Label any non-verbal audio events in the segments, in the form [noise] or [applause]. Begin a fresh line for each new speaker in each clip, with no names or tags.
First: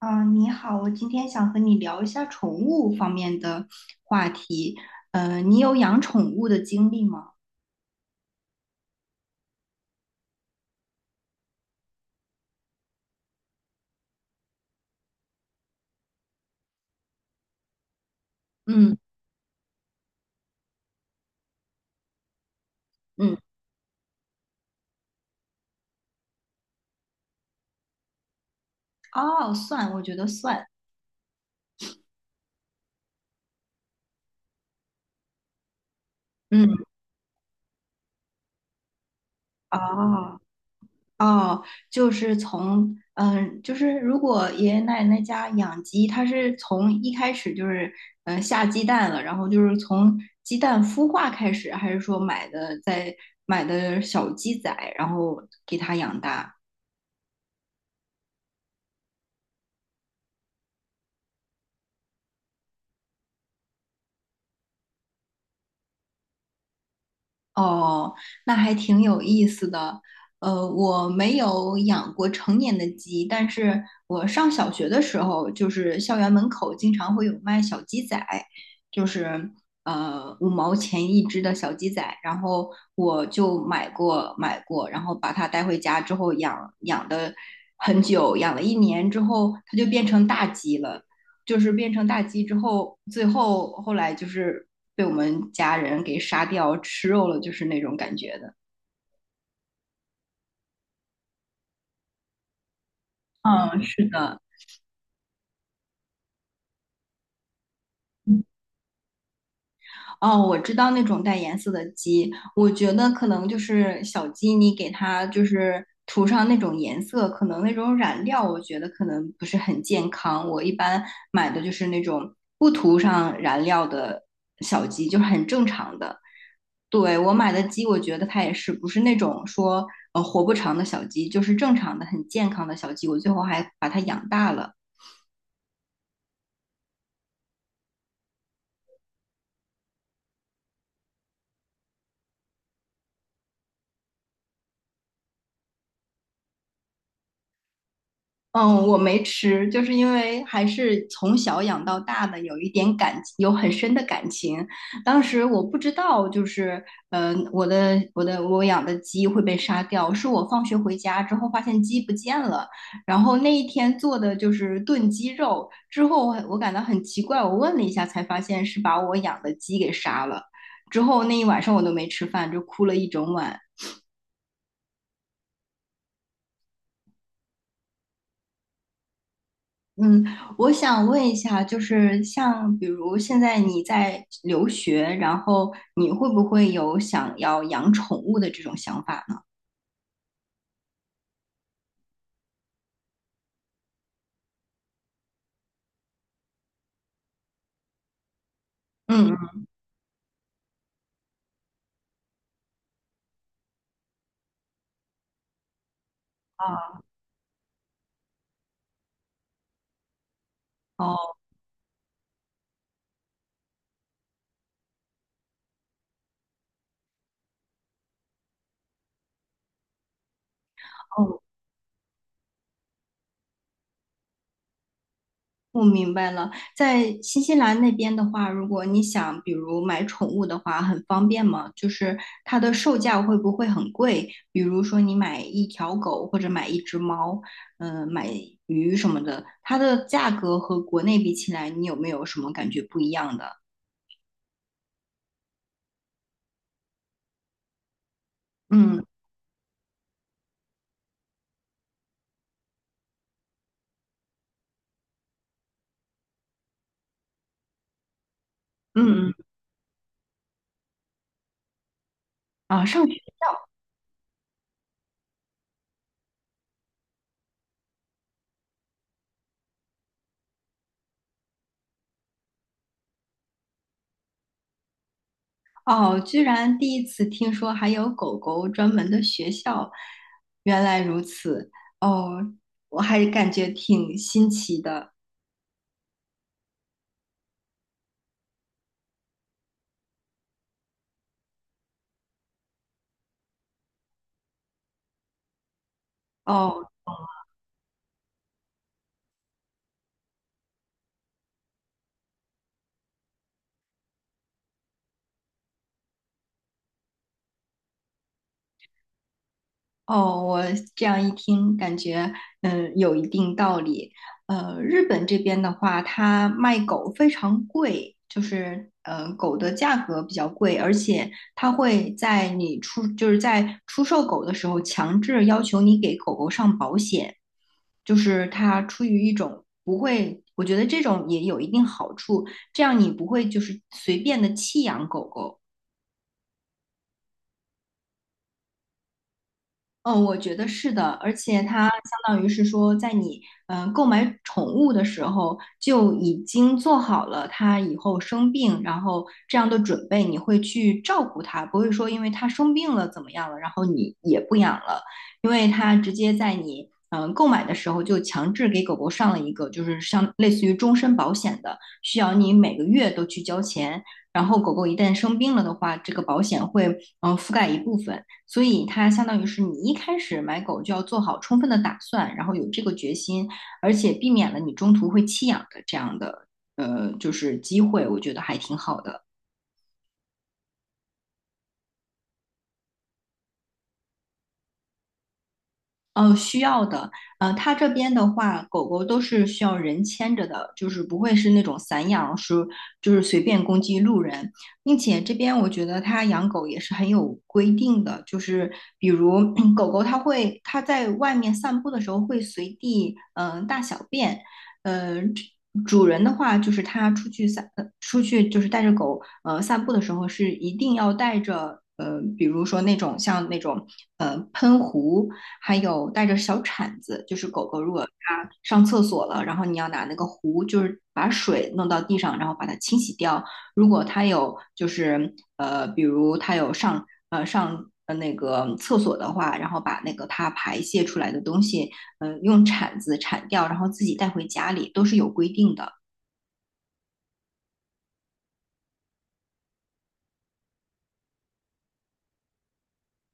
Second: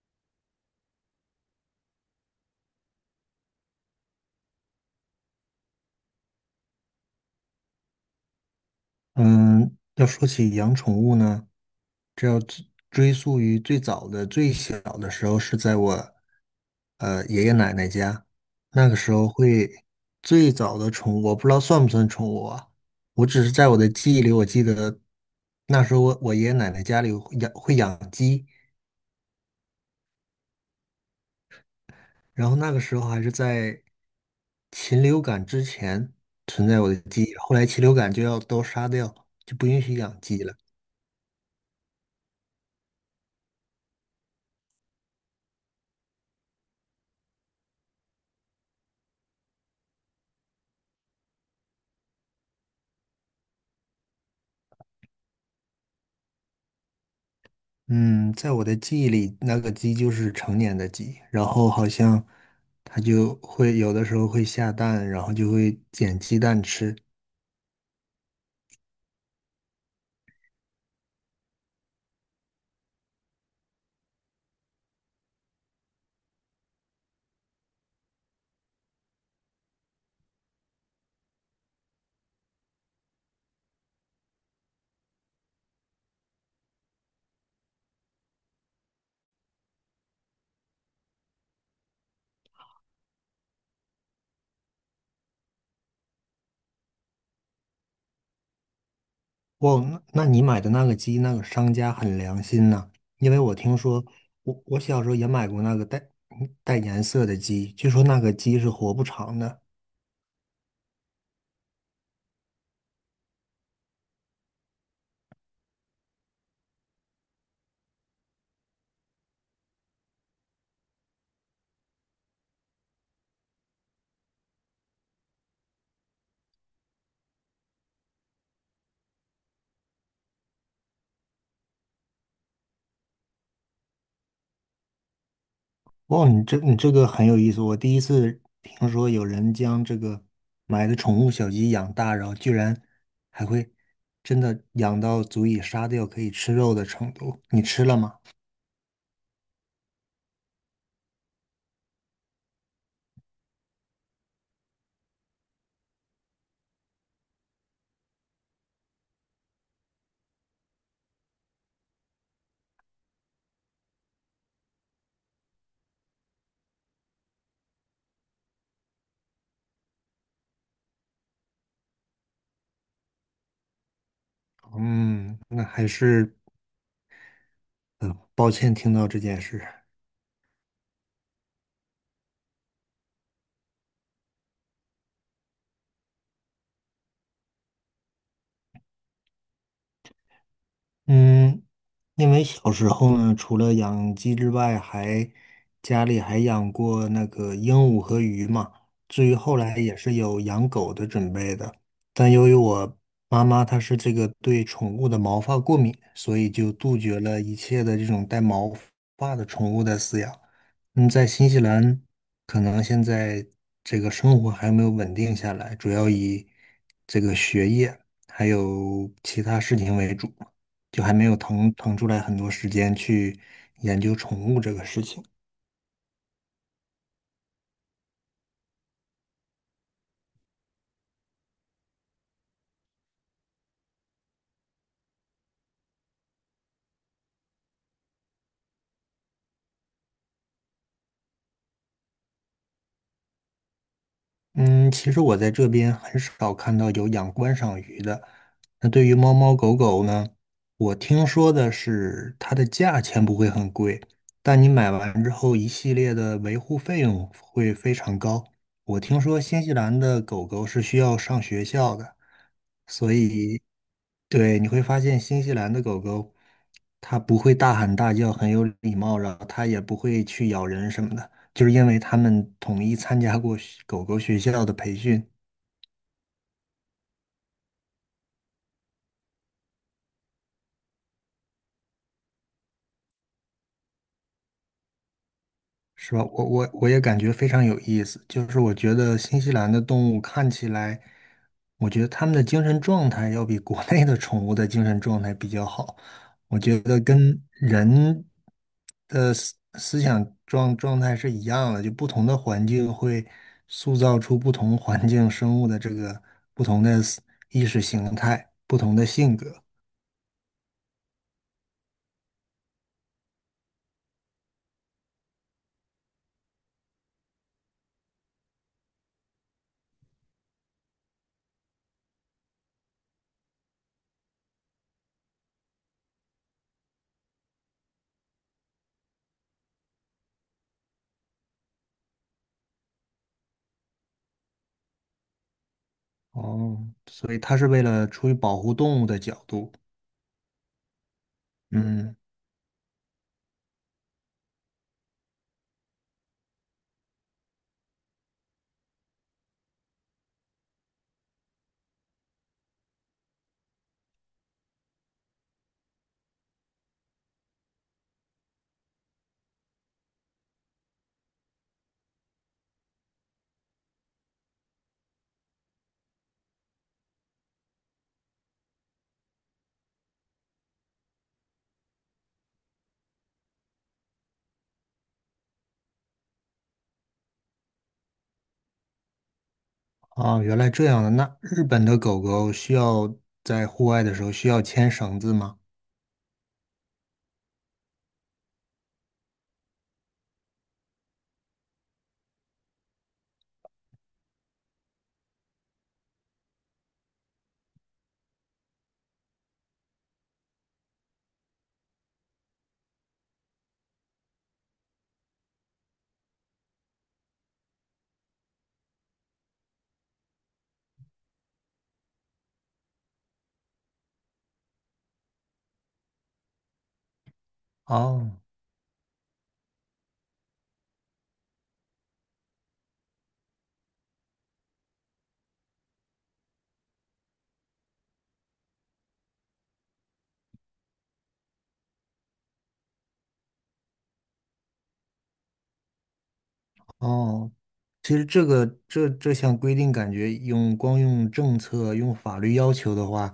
啊，你好，我今天想和你聊一下宠物方面的话题。你有养宠物的经历吗？
嗯，要说起养宠物呢，这要追溯于最早的、最小的时候，是在我爷爷奶奶家。那
嗯
个时候会最早的宠物，我不知道算不算宠物啊？我
嗯，
只是在我的记忆里，我记得那时候我爷爷奶奶家里会养鸡，
哦，算，我觉得算。
然后那个时候还是在禽流感之前存在
嗯，
我的记忆，后来禽流感就要都杀掉，就不允许养
哦
鸡了。
哦，就是从就是如果爷爷奶奶家养鸡，它是从一开始就是下鸡蛋了，然后就是从鸡蛋孵化开始，还是说买的小鸡仔，然后给它养大？
嗯，在我的记忆里，那个鸡就是成年的鸡，然后好像它就会有的时候会下蛋，然后就会捡鸡蛋吃。
哦，那还挺有意思的。我没有养过成年的鸡，但是我上小学的时候，就是校园门口经常会有卖小鸡仔，就是五毛钱一只的小鸡仔，然后我就买过，然后把它带回家之后养的很久，养了一年之后，它就变成大鸡了。就是变成大鸡之后，后来就是被我们家人给杀掉吃肉了，就是那种感觉的。
哇，那你买的那个鸡，那个商家很良心呐，因为我听
嗯，是
说，
的，
我小时候也买过那个带带颜色的鸡，据说那个
嗯
鸡是活不长的。
哦，我知道那种带颜色的鸡，我觉得可能就是小鸡，你给它就是涂上那种颜色，可能那种染料，我觉得可能不是很健康。我一般买的就是那种不涂上染料的小鸡，就是很正常的。对，我买的鸡，我觉得它也是不是那种说活不长的小鸡，就是正常的、很健康的小鸡。我最后还把它养大了。
哦，你这个很有意思，我第一次听说有人将这个买的宠物小鸡养大，然后居然还会真的养到足以杀掉可以吃肉的程度。你吃了吗？
嗯，我没吃，就是因为还是从小养到大的，有一点感，有很深的感情。当时我不知道，就是，我养的鸡会被杀掉，是我放学回家之后发现鸡不见了，然后那一天做的就是炖鸡肉，之后我感到很奇怪，我问了一下才发现是把我养的鸡给杀了。之后那一晚上我都没吃饭，就哭了一整晚。
嗯，那还是抱歉听到这件事。
嗯，我想问一下，就是像比如现在你在留学，然后你会不会有想要养宠物的这种想法呢？
嗯，因为小时候呢，除了养鸡之外，家里还养过那个鹦鹉和鱼嘛。至
嗯
于后
嗯，
来也是有养狗的准备的，但由于我妈妈她是这个对宠物的毛发过敏，所以就杜绝了一切的这种带毛发的宠物的饲养。嗯，在
哦
新西兰，可能现在这个生活还没有稳定下来，主要以这个学业还有其他事情为主。就还没有
哦，
腾出来很多时间去研究宠物这个事情。
我明白了。在新西兰那边的话，如果你想比如买宠物的话，很方便吗？就是它的售价会不会很贵？比如说你买一条狗或者买一只猫，买鱼什么的，它的价格和国内比起来，你有没有什么感觉不一样的？
嗯，其实我在这边很少看到有养观赏鱼的。那
嗯。
对于猫猫狗狗呢，我听说的是它的价钱不会很贵，但你买完之后一系列的维护费用会非常高。我听
嗯嗯
说新西兰的狗狗是需要上学校的，
啊，上
所
学
以对你会发现新西兰的狗狗它不会大喊大叫，很有礼貌，然后它也不会去咬人什么的。就是因为他们统一参加过学狗狗学校的培训，
哦，居然第一次听说还有狗狗专门的学校，原来如此哦，我还感觉挺新奇的
是吧？我也感觉非常有意思。就是我觉得新西兰的动物看起来，我觉得他们的精神状态要比国内的宠物的精神状态比较好。我觉
哦。
得跟人的思想状态是一样的，就不同的环境会塑造出不同环境生物的这个不同的意识形态、不同的性格。
哦，我这样一听，感觉有一定道理。日本这边的话，它卖狗非常贵，就是狗的价格比较贵，而且它会在你出就是在出售狗的时候，强制要求你给狗狗上保险，就是它出于一种不会，我觉得这种也有一定好处，这样你不会就是随便的弃养狗狗。
哦，所以它是为了出于保护动物的角度，
嗯，我觉得是的，而且它相
嗯，
当于是说，在你购买宠物的时候就已经做好了它以后生病，然后这样的准备，你会去照顾它，不会说因为它生病了怎么样了，然后你也不养了，因为它直接在你购买的时候就强制给狗狗上了一个就是像类似于终身保险的，需要你每个月都去交钱，然后狗狗一旦生病了的话，这个保险会覆盖一部分。所以它相当于是你一开始买狗就要做好充分的打算，然后有这个决心，而且避免了你中途会弃养的这样的就是机会，我觉得还挺好的。
啊，原来这样的。那日本的狗狗需要在户外的时候需要牵绳子吗？
需要的，它这边的话，狗狗都是需要人牵着的，就是不会是那种散养，是就是随便攻击路人，并且这边我觉得它养狗也是很有规定的，就是比如 [clears throat] 狗狗它会它在外面散步的时候会随地大小便，呃，主人的话就是他出去出去就是带着狗散步的时候是一定要带着，比如说那种喷壶。还有带着小铲子，就是狗狗如果
哦
它上厕所了，然后你要拿那个壶，就是把水弄到地上，然后把它清洗掉。如果它有就是，比如它有上那个厕所的话，然后把那个它排泄出来的东西，用铲子铲掉，然后自己带回家里，都是有规定的。
哦，其实这个这项规定，感觉用光用政策、用法律要求的话，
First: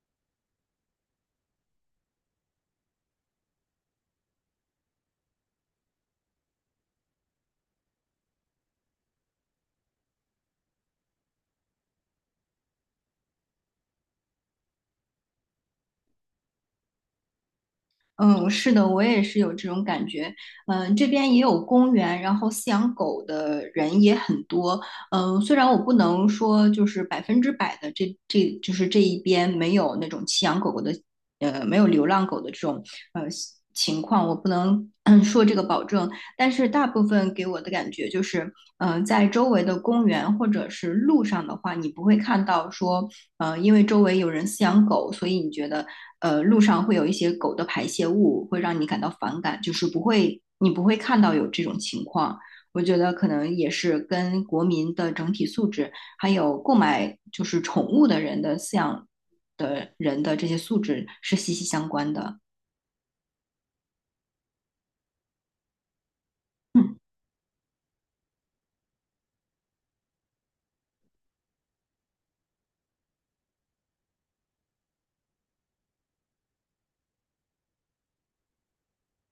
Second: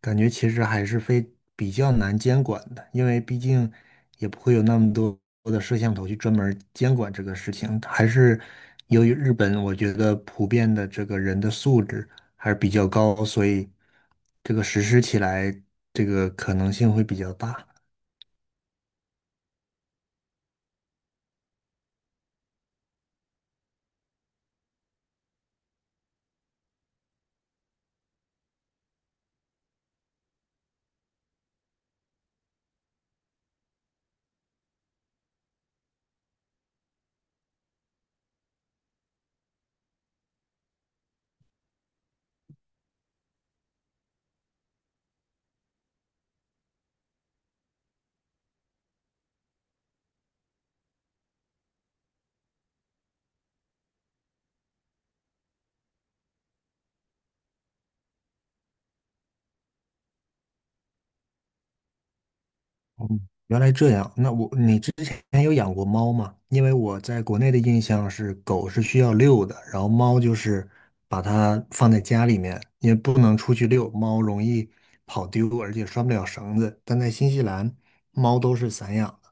感觉其实还是非比较难监管的，因为毕竟也不会有那么多的摄像头去专门儿监管这个事情。还是由于日本，我觉得普遍的这个人的素质还是比较高，所以这个实施起来这个可能性会比较大。
嗯，是的，我也是有这种感觉。嗯，这边也有公园，然后饲养狗的人也很多。嗯，虽然我不能说就是百分之百的这就是这一边没有那种弃养狗狗的，没有流浪狗的这种呃情况，我不能[clears throat] 说这个保证。但是大部分给我的感觉就是，在周围的公园或者是路上的话，你不会看到说，因为周围有人饲养狗，所以你觉得路上会有一些狗的排泄物，会让你感到反感，就是不会，你不会看到有这种情况。我觉得可能也是跟国民的整体素质，还有购买就是宠物的人的饲养的人的这些素质是息息相关的。
哦，原来这样。那我，你之前有养过猫吗？因为我在国内的印象是狗是需要遛的，然后猫就是把它放在家里面，也不能出去遛，猫容易跑丢，而且拴不了绳子。但在新西兰，猫都是散养的，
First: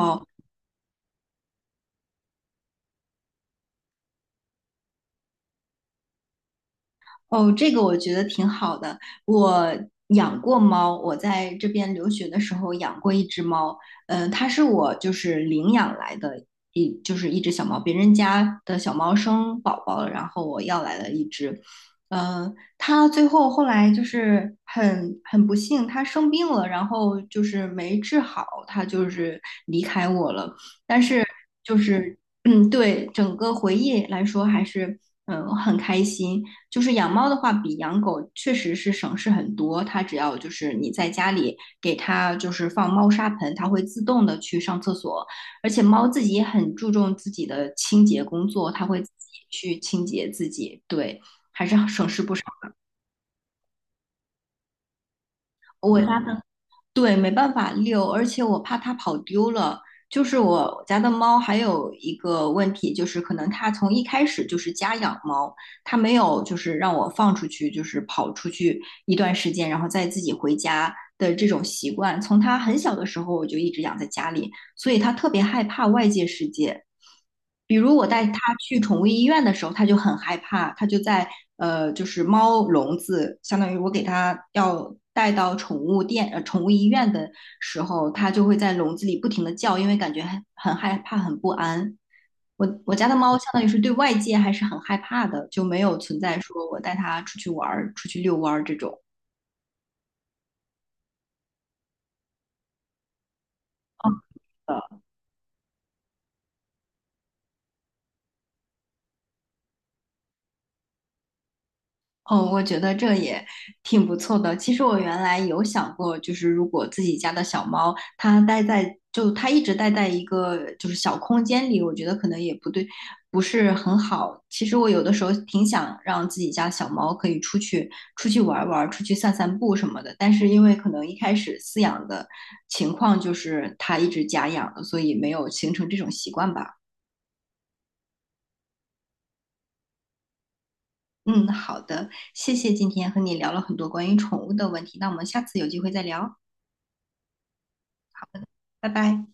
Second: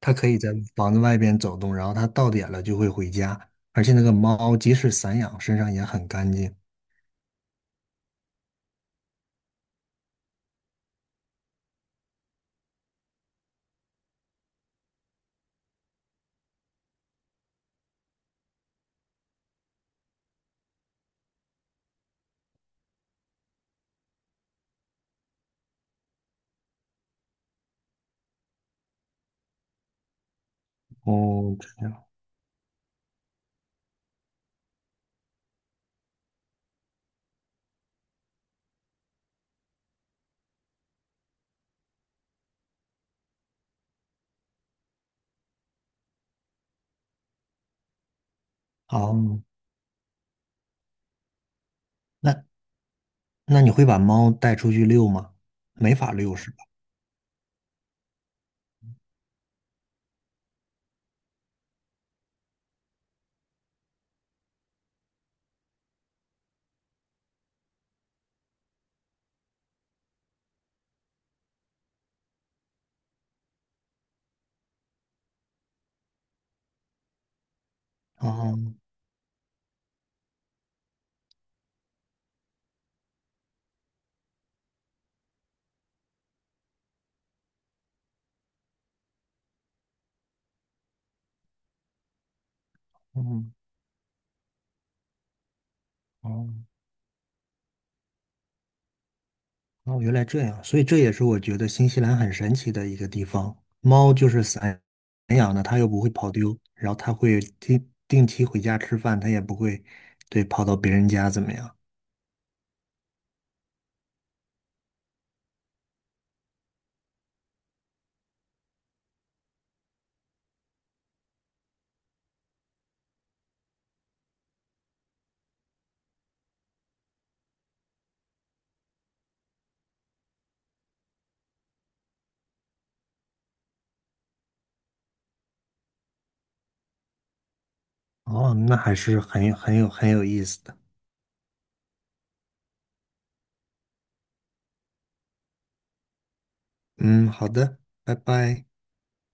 它可以在房子外边走动，然后它到点了就会回家。而且那个猫即使散养，身上也很干净。
哦，这个我觉得挺好的。我养过猫，我在这边留学的时候养过一只猫，它是我就是领养来的就是一只小猫，别人家的小猫生宝宝了，然后我要来了一只，它后来就是很不幸，它生病了，然后就是没治好，它就是离开我了，但是
哦，这
就
样。
是。嗯，对，整个回忆来说还是很开心。就是养猫的话，比养狗确实是省事很多。它只要就是你在家里给它就是放猫砂盆，它会自动的去上厕所。而且猫自己也很注重自己的清洁工作，它会自己
哦，
去清洁自己。对，
那那你会把猫带出去遛吗？没
我
法
家
遛
的
是吧？
对，没办法遛，而且我怕它跑丢了。就是我家的猫还有一个问题，就是可能它从一开始就是家养猫，它没有就是让我放出去，就是跑出去一段时间，然后再自己回家的这种习惯。从它很小的时候我就一直养在家里，所以他特别害怕外界世界。比如我带他去
哦。
宠物医院的时候，他就很害怕，他就在就是猫笼子，相当于我给他要带到宠物店、宠物医院的时候，他就会在笼子里不停的叫，因为感觉很害怕、很不安。我家的猫相
嗯，
当于是对外界还是很害怕的，就没有存在
哦，
说我带它出去玩儿、出去遛弯儿这种。
哦，原来这样，所以这也是我觉得新西兰很神奇的一个地方。猫就是散养的，它又不会跑丢，然后它会定期回家吃饭，它也不会对跑到别人家怎么样。
哦，我觉得这也挺不错的。其实我原来有想过，就是如果自己家的小猫它待在，就它一直待在一个就是小空间里，我觉得可能也不对，不是很好。其实我有的时候挺想让自己家小猫可以出去玩儿玩儿，出去散散步什么的。但是因为可能一开始饲养的情况就是它一直家养的，所以没有形成这种习惯吧。
哦，那还是很有意思的。
嗯，好的，谢谢今天和你聊了很多关于宠物的问题，那我们下次有机会再聊。
嗯，好的，拜拜。
拜拜。